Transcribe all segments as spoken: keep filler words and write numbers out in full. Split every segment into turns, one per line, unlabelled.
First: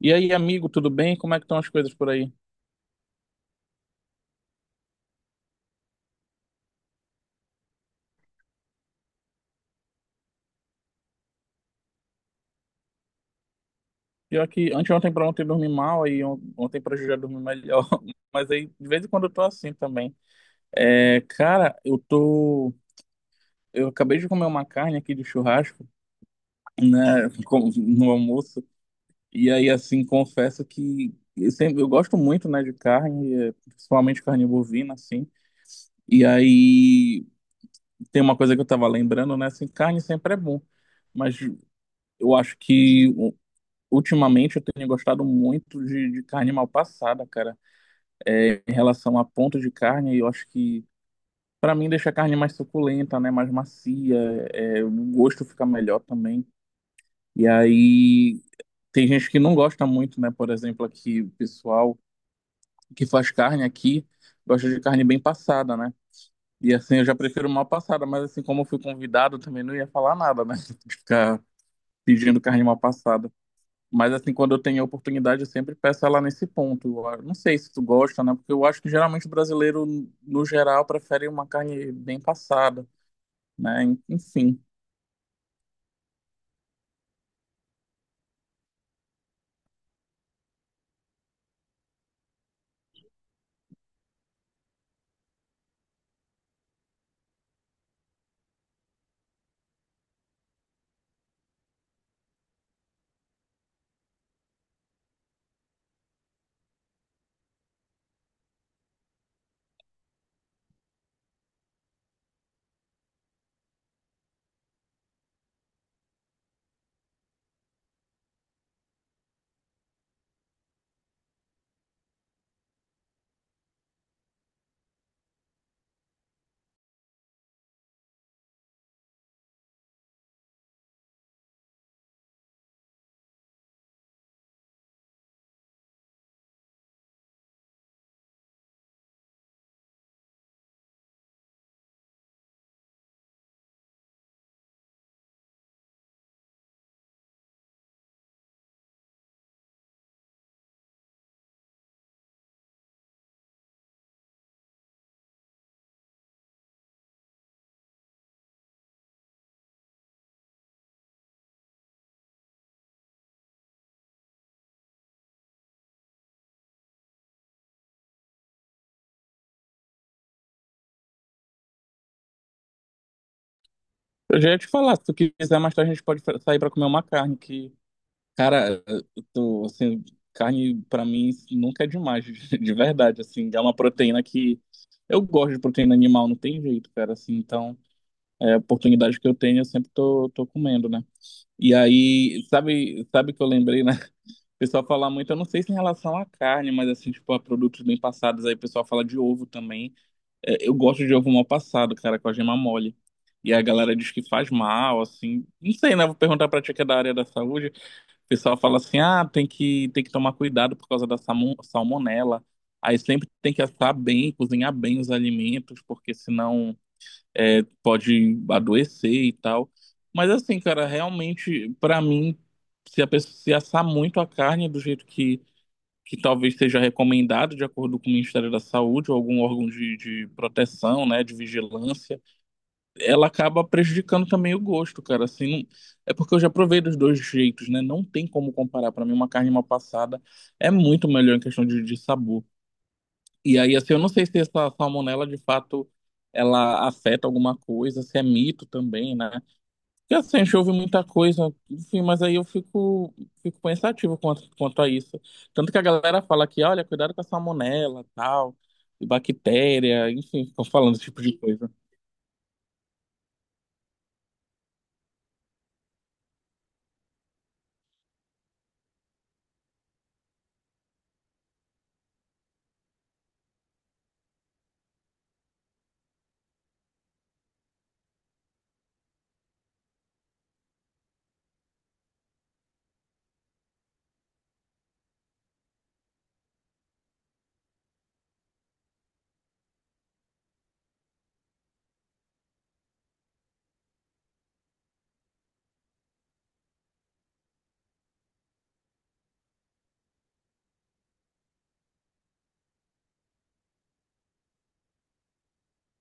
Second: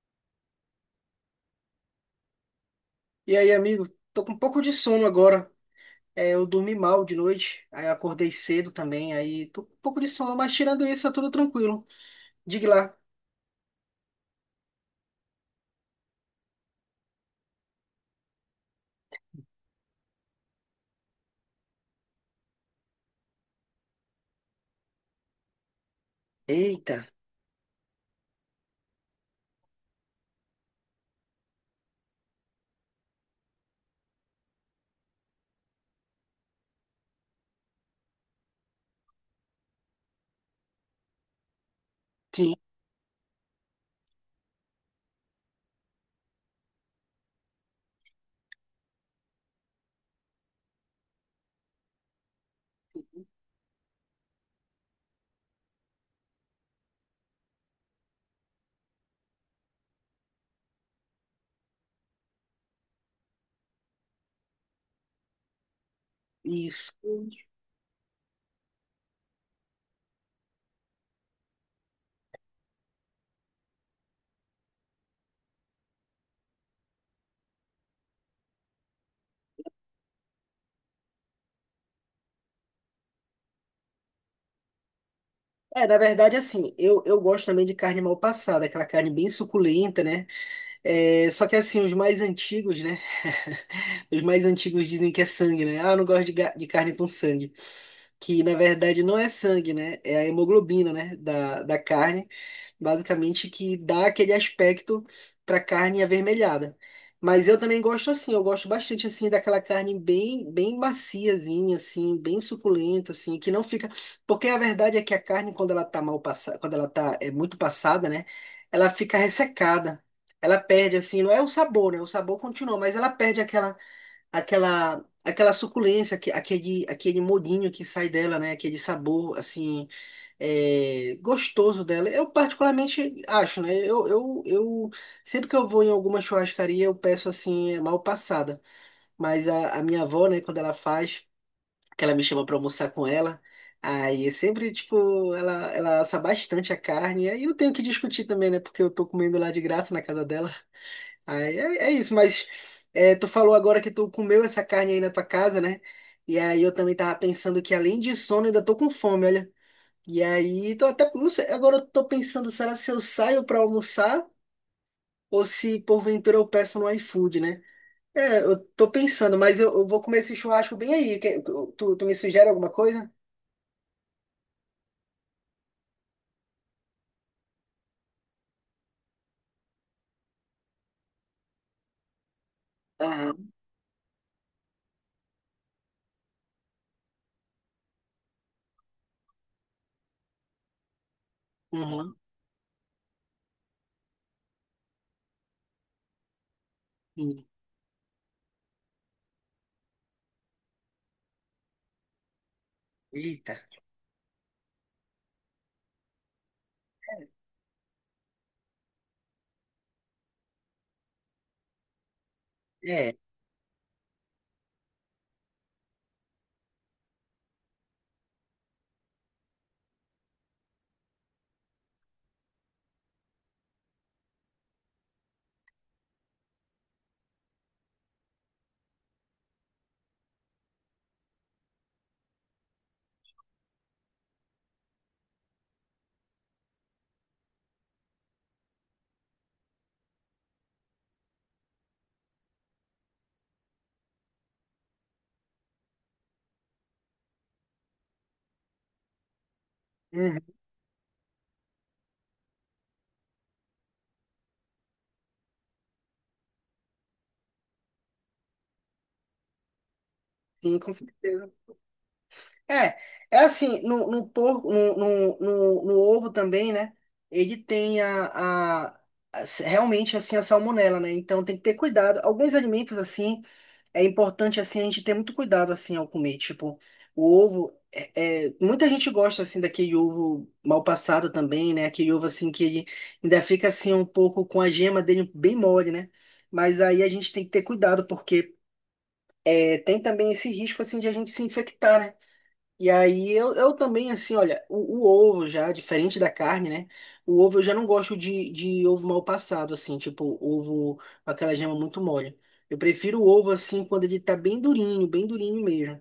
E aí, amigo, tudo bem? Como é que estão as coisas por aí?
E aí, amigo, tô com um pouco de sono agora. É, eu dormi mal de noite, aí acordei cedo também, aí tô com um pouco de sono, mas tirando isso, tá tudo tranquilo. Diga lá.
Pior que anteontem pra ontem eu dormi mal, aí on- ontem pra hoje eu já dormi melhor. Mas aí, de vez em quando eu tô assim também. É, cara, eu tô... Eu acabei de comer uma carne aqui de churrasco,
Eita,
né, com- no almoço. E aí, assim, confesso que eu sempre... Eu gosto muito, né, de carne, é, principalmente carne bovina, assim. E aí, tem uma coisa que eu tava lembrando, né, assim, carne sempre é bom. Mas eu
sim,
acho que ultimamente eu tenho gostado muito de, de carne mal passada, cara. É, em relação a ponto de carne, eu acho que pra mim deixa a carne mais suculenta, né? Mais macia, é, o gosto fica melhor também. E aí tem gente que não gosta muito, né? Por exemplo, aqui o pessoal que faz carne aqui gosta de carne bem passada, né? E assim eu já
isso.
prefiro mal passada, mas assim como eu fui convidado também não ia falar nada, né? De ficar pedindo carne mal passada. Mas assim, quando eu tenho a oportunidade, eu sempre peço ela nesse ponto. Eu não sei se tu gosta, né? Porque eu acho que geralmente o brasileiro, no geral, prefere uma carne bem passada, né? Enfim.
É, na verdade, assim, eu, eu gosto também de carne mal passada, aquela carne bem suculenta, né? É, só que assim, os mais antigos, né? Os mais antigos dizem que é sangue, né? Ah, eu não gosto de, ga- de carne com sangue. Que na verdade não é sangue, né? É a hemoglobina, né? Da, da carne, basicamente, que dá aquele aspecto para carne avermelhada. Mas eu também gosto assim, eu gosto bastante assim daquela carne bem, bem maciazinha assim, bem suculenta assim, que não fica, porque a verdade é que a carne, quando ela tá mal passada, quando ela tá é muito passada, né, ela fica ressecada. Ela perde assim, não é o sabor, né? O sabor continua, mas ela perde aquela aquela aquela suculência, aque- aquele aquele molhinho que sai dela, né? Aquele sabor assim é, gostoso dela. Eu particularmente acho, né? Eu, eu, eu sempre que eu vou em alguma churrascaria eu peço assim é, mal passada. Mas a, a minha avó, né? Quando ela faz, que ela me chama para almoçar com ela. Aí é sempre, tipo, ela, ela assa bastante a carne. Aí eu tenho que discutir também, né? Porque eu tô comendo lá de graça na casa dela. Aí é, é isso, mas é, tu falou agora que tu comeu essa carne aí na tua casa, né? E aí eu também tava pensando que, além de sono, eu ainda tô com fome, olha. E aí, tô até, não sei, agora eu tô pensando, será se eu saio pra almoçar ou se porventura eu peço no iFood, né? É, eu tô pensando, mas eu, eu vou comer esse churrasco bem aí. Que- tu, tu me sugere alguma coisa?
Eu já ia te falar, se tu quiser mais tarde, a gente pode sair para comer uma carne que, cara, eu tô, assim, carne para mim nunca é demais, de verdade, assim,
Aham,
é uma proteína que eu gosto de proteína animal, não tem jeito, cara, assim, então, é a oportunidade que eu tenho, eu sempre tô, tô comendo, né? E
uhum,
aí, sabe, sabe que eu lembrei, né? O pessoal fala muito, eu não sei se em relação à carne, mas assim, tipo, a
sim.
produtos bem passados, aí o pessoal fala de ovo também. É, eu gosto de ovo mal passado, cara, com a gema mole. E
Eita.
a galera diz que faz mal, assim. Não sei, né? Vou perguntar pra tia que é da área da saúde. O pessoal fala assim, ah, tem que, tem que tomar cuidado por causa da salmo- salmonela. Aí
É,
sempre tem que assar bem, cozinhar bem os alimentos, porque senão é, pode adoecer e tal. Mas assim, cara, realmente, pra mim, se a pessoa se assar muito a carne do jeito que que talvez seja recomendado de acordo com o Ministério da Saúde ou algum órgão de, de proteção, né, de vigilância, ela acaba prejudicando também o gosto, cara. Assim, não, é porque eu já provei dos dois jeitos, né? Não tem como comparar. Para mim, uma carne mal passada é muito melhor em questão de, de sabor. E aí, assim, eu não sei se essa salmonela de fato ela afeta alguma coisa, se é mito também, né? Porque assim,
uhum,
a gente ouve muita coisa, enfim, mas aí eu fico, fico pensativo quanto, quanto a isso. Tanto que a galera fala que, olha, cuidado com a salmonela, tal, e bactéria, enfim, ficam
sim, com
falando esse tipo de
certeza.
coisa.
É, É assim, no, no porco, no, no, no, no ovo também, né? Ele tem a, a, a- realmente assim a salmonela, né? Então tem que ter cuidado. Alguns alimentos assim é importante assim a gente ter muito cuidado assim ao comer, tipo o ovo. É, é- muita gente gosta assim daquele ovo mal passado também, né? Aquele ovo assim que ele ainda fica assim um pouco com a gema dele bem mole, né? Mas aí a gente tem que ter cuidado porque é, tem também esse risco assim de a gente se infectar, né? E aí eu, eu também, assim, olha, o, o ovo já, diferente da carne, né? O ovo eu já não gosto de, de ovo mal passado, assim, tipo ovo com aquela gema muito mole. Eu prefiro o ovo, assim, quando ele tá bem durinho, bem durinho mesmo.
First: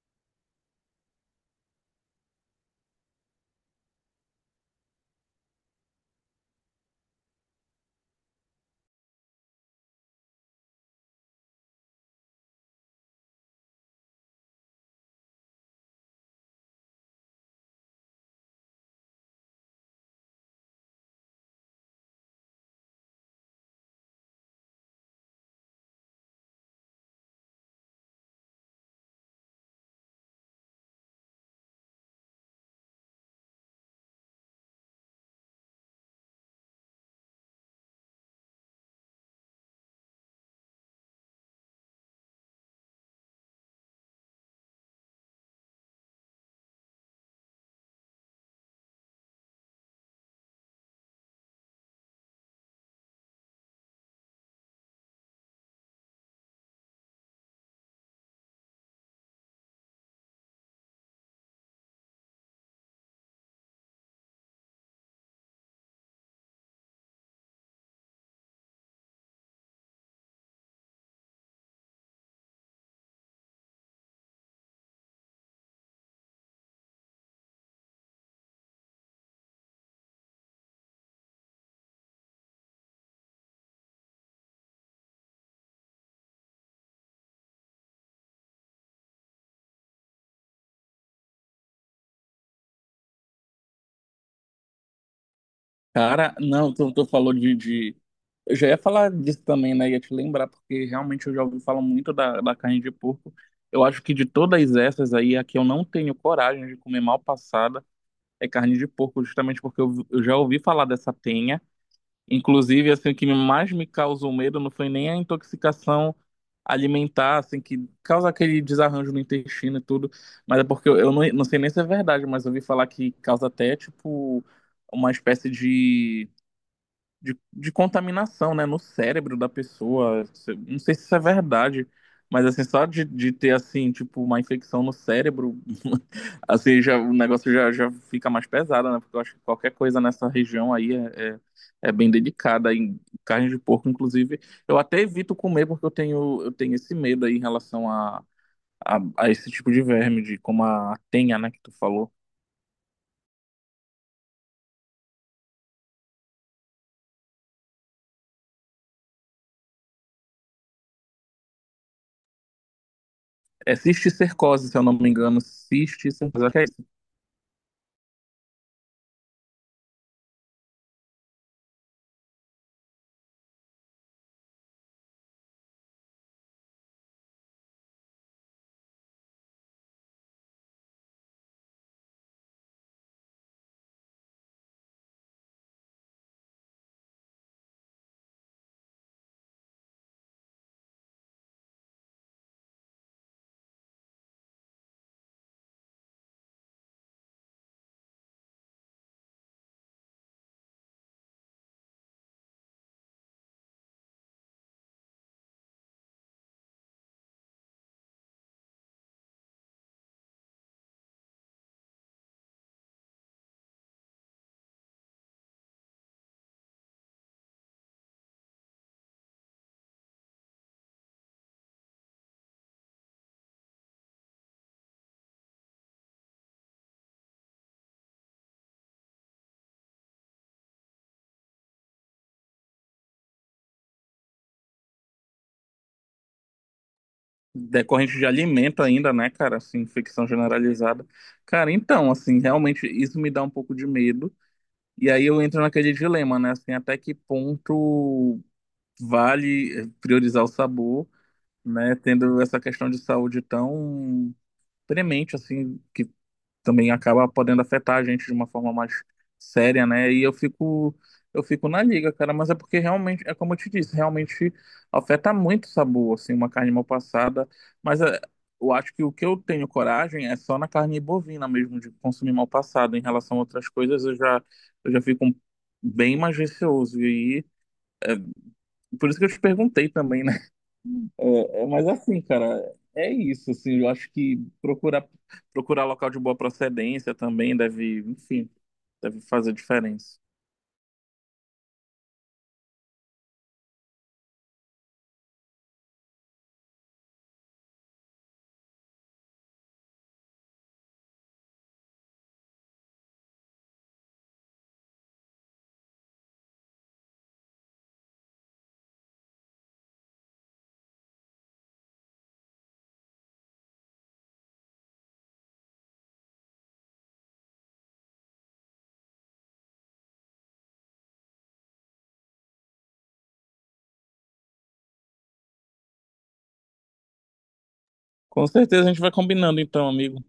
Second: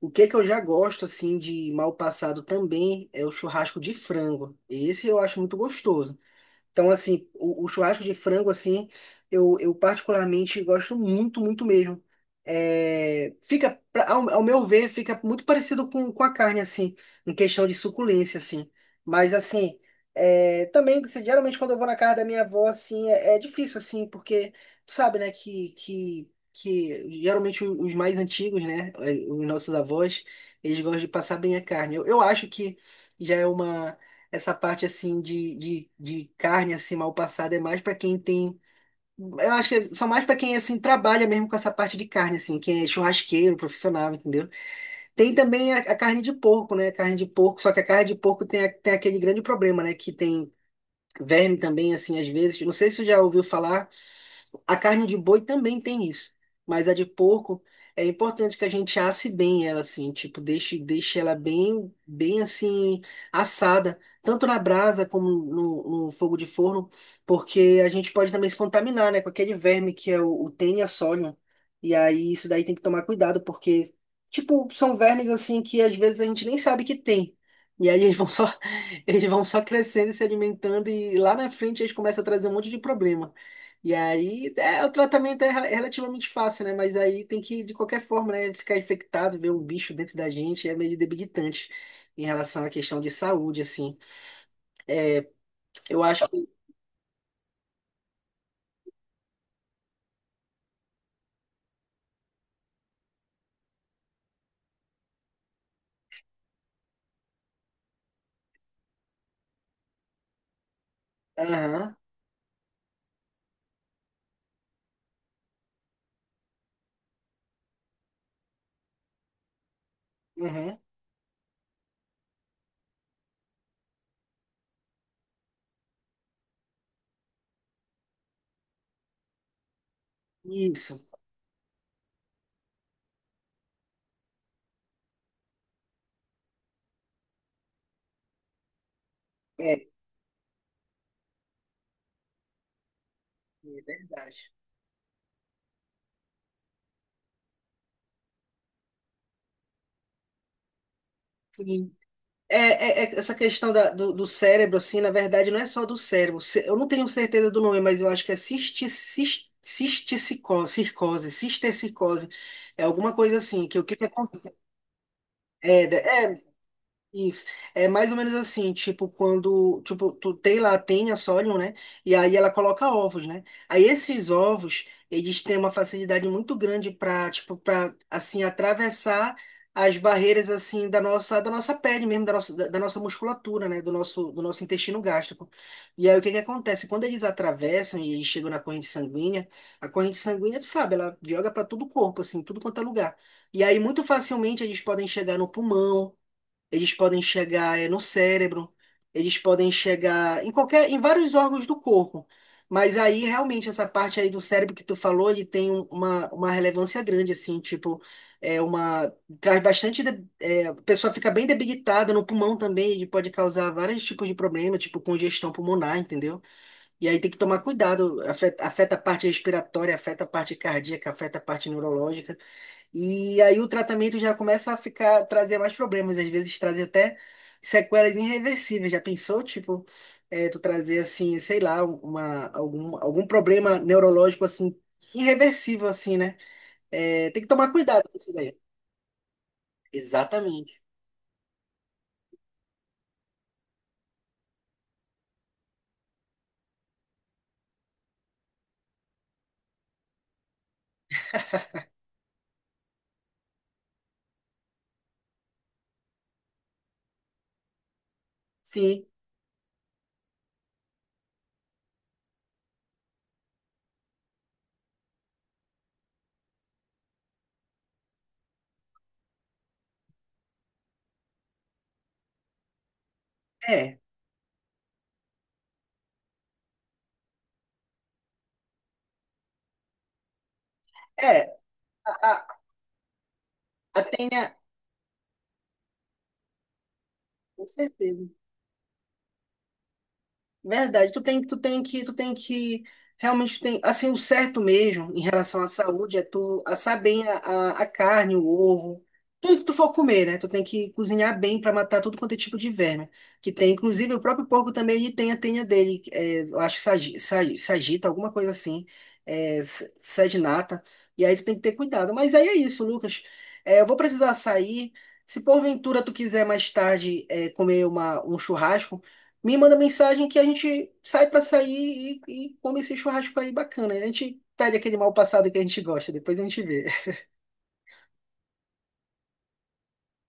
O que que eu já gosto, assim, de mal passado também é o churrasco de frango. Esse eu acho muito gostoso. Então, assim, o, o churrasco de frango, assim, eu, eu particularmente gosto muito, muito mesmo. É, fica, pra- ao, ao meu ver, fica muito parecido com, com a carne, assim, em questão de suculência, assim. Mas, assim, é, também, se- geralmente, quando eu vou na casa da minha avó, assim, é, é difícil, assim, porque tu sabe, né, que, que, que geralmente o- os mais antigos, né, os nossos avós, eles gostam de passar bem a carne. Eu, eu acho que já é uma essa parte assim de, de, de carne assim mal passada é mais para quem tem, eu acho que são mais para quem assim trabalha mesmo com essa parte de carne assim, quem é churrasqueiro, profissional, entendeu? Tem também a, a carne de porco, né? Carne de porco, só que a carne de porco tem, a- tem aquele grande problema, né, que tem verme também assim às vezes. Não sei se você já ouviu falar. A carne de boi também tem isso, mas a de porco é importante que a gente asse bem ela, assim, tipo, deixe, deixe ela bem, bem assim assada, tanto na brasa como no, no fogo de forno, porque a gente pode também se contaminar, né, com aquele verme que é o, o Taenia solium. E aí isso daí tem que tomar cuidado, porque, tipo, são vermes assim que às vezes a gente nem sabe que tem. E aí eles vão só, eles vão só crescendo e se alimentando e lá na frente eles começam a trazer um monte de problema. E aí, é, o tratamento é rel- relativamente fácil, né? Mas aí tem que, de qualquer forma, né? Ficar infectado, ver um bicho dentro da gente é meio debilitante em relação à questão de saúde, assim. Eu acho
Cara,
que.
não, tu, tu falou de, de... Eu já ia falar disso também, né? Ia te lembrar, porque realmente eu já ouvi falar muito da, da carne de porco. Eu acho que de todas essas aí, a que eu não tenho coragem de comer mal passada é carne de porco, justamente porque eu, eu já ouvi falar dessa tenha.
Aham,
Inclusive, assim, o que mais me causou medo não foi nem a intoxicação alimentar, assim, que causa aquele desarranjo no intestino e tudo, mas é
aham,
porque eu, eu não, não sei nem se é verdade, mas eu ouvi falar que causa até, tipo, uma espécie de de, de contaminação, né, no cérebro da pessoa. Se... não sei
isso.
se isso é verdade, mas assim, só de, de ter assim, tipo, uma infecção no cérebro, assim, já, o negócio já, já fica mais pesado, né? Porque eu acho que qualquer
É, é
coisa nessa região aí é, é, é bem delicada. Em carne de porco, inclusive,
verdade.
eu até evito comer porque eu tenho, eu tenho esse medo aí em relação a, a, a esse tipo de verme, de como a tenha, né, que tu
Sim.
falou.
É, é- É essa questão da- do, do cérebro, assim, na verdade, não é só do cérebro. Ce- Eu não tenho certeza do nome, mas eu acho que é cisti, cis- cisticicose, circose, cistercicose. É alguma coisa assim,
É
que o que que
cisticercose, se eu não me engano,
é, é,
cisticercose, acho que é
isso. É mais ou menos assim, tipo, quando, tipo, tu tem lá, tem a Sorium, né? E aí ela coloca ovos, né? Aí esses ovos, eles têm uma facilidade muito grande para, tipo, para assim atravessar as barreiras assim da nossa da nossa pele mesmo, da nossa, da, da nossa musculatura, né, do nosso do nosso intestino gástrico. E aí o que que acontece? Quando eles atravessam e eles chegam na corrente sanguínea, a corrente sanguínea, tu sabe, ela joga para todo o corpo assim, tudo quanto é lugar. E aí muito facilmente eles podem chegar no pulmão, eles podem chegar eh, no cérebro, eles podem chegar em qualquer, em vários órgãos do corpo. Mas aí, realmente, essa parte aí do cérebro que tu falou, ele tem um- uma, uma relevância grande, assim, tipo, é uma, traz bastante, de- é, a pessoa fica bem debilitada. No pulmão também, ele pode causar vários tipos de problema, tipo congestão pulmonar, entendeu? E aí tem que tomar cuidado, afeta, afeta a parte respiratória, afeta a parte cardíaca, afeta a parte neurológica, e aí o tratamento já começa a ficar, trazer mais problemas, às vezes trazer até sequelas irreversíveis. Já pensou, tipo, é, tu trazer assim, sei lá, uma, algum, algum problema neurológico assim, irreversível, assim, né? É, tem que tomar cuidado com
decorrente de
isso daí.
alimento ainda, né, cara? Assim, infecção
Exatamente.
generalizada. Cara, então, assim, realmente isso me dá um pouco de medo. E aí eu entro naquele dilema, né? Assim, até que ponto vale eh, priorizar o sabor, né? Tendo essa questão de saúde tão premente, assim, que também acaba podendo afetar a gente de uma forma mais
Sim,
séria, né? E eu fico eu fico na liga, cara, mas é porque realmente, é como eu te disse, realmente afeta muito o sabor, assim, uma carne mal passada, mas é, eu acho que o que eu tenho coragem é só na carne bovina mesmo de consumir mal passado, em relação a outras
é.
coisas eu já eu já fico um, bem mais receoso e aí, por isso que eu te perguntei também, né?
É,
É, é, mas
a,
assim,
a,
cara, é isso, assim, eu
a
acho que
tenha,
procurar procurar local de boa procedência também
com
deve,
certeza.
enfim, deve fazer diferença.
Verdade, tu tem, tu tem que, tu tem que, realmente tem, assim, o certo mesmo em relação à saúde é tu assar bem a, a, a carne, o ovo, tudo que tu for comer, né? Tu tem que cozinhar bem para matar tudo quanto é tipo de verme que tem. Inclusive, o próprio porco também, ele tem a tenha dele, é, eu acho que sagi- sa- sagita, alguma coisa assim, é, s- saginata, e aí tu tem que ter cuidado. Mas aí é isso, Lucas, é, eu vou precisar sair, se porventura tu quiser mais tarde, é, comer uma, um churrasco, me manda mensagem que a gente sai pra sair e, e come esse churrasco aí bacana. A gente pede aquele mal passado que a gente gosta, depois a gente vê.
Com certeza a gente vai combinando então, amigo.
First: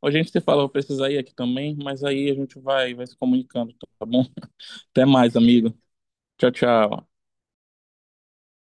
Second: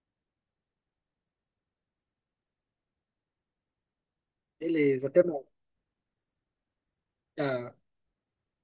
Hoje a gente se fala, eu vou precisar ir aqui também, mas aí a gente vai, vai se comunicando, tá bom? Até
Beleza, até
mais,
mais.
amigo. Tchau, tchau.
Tchau.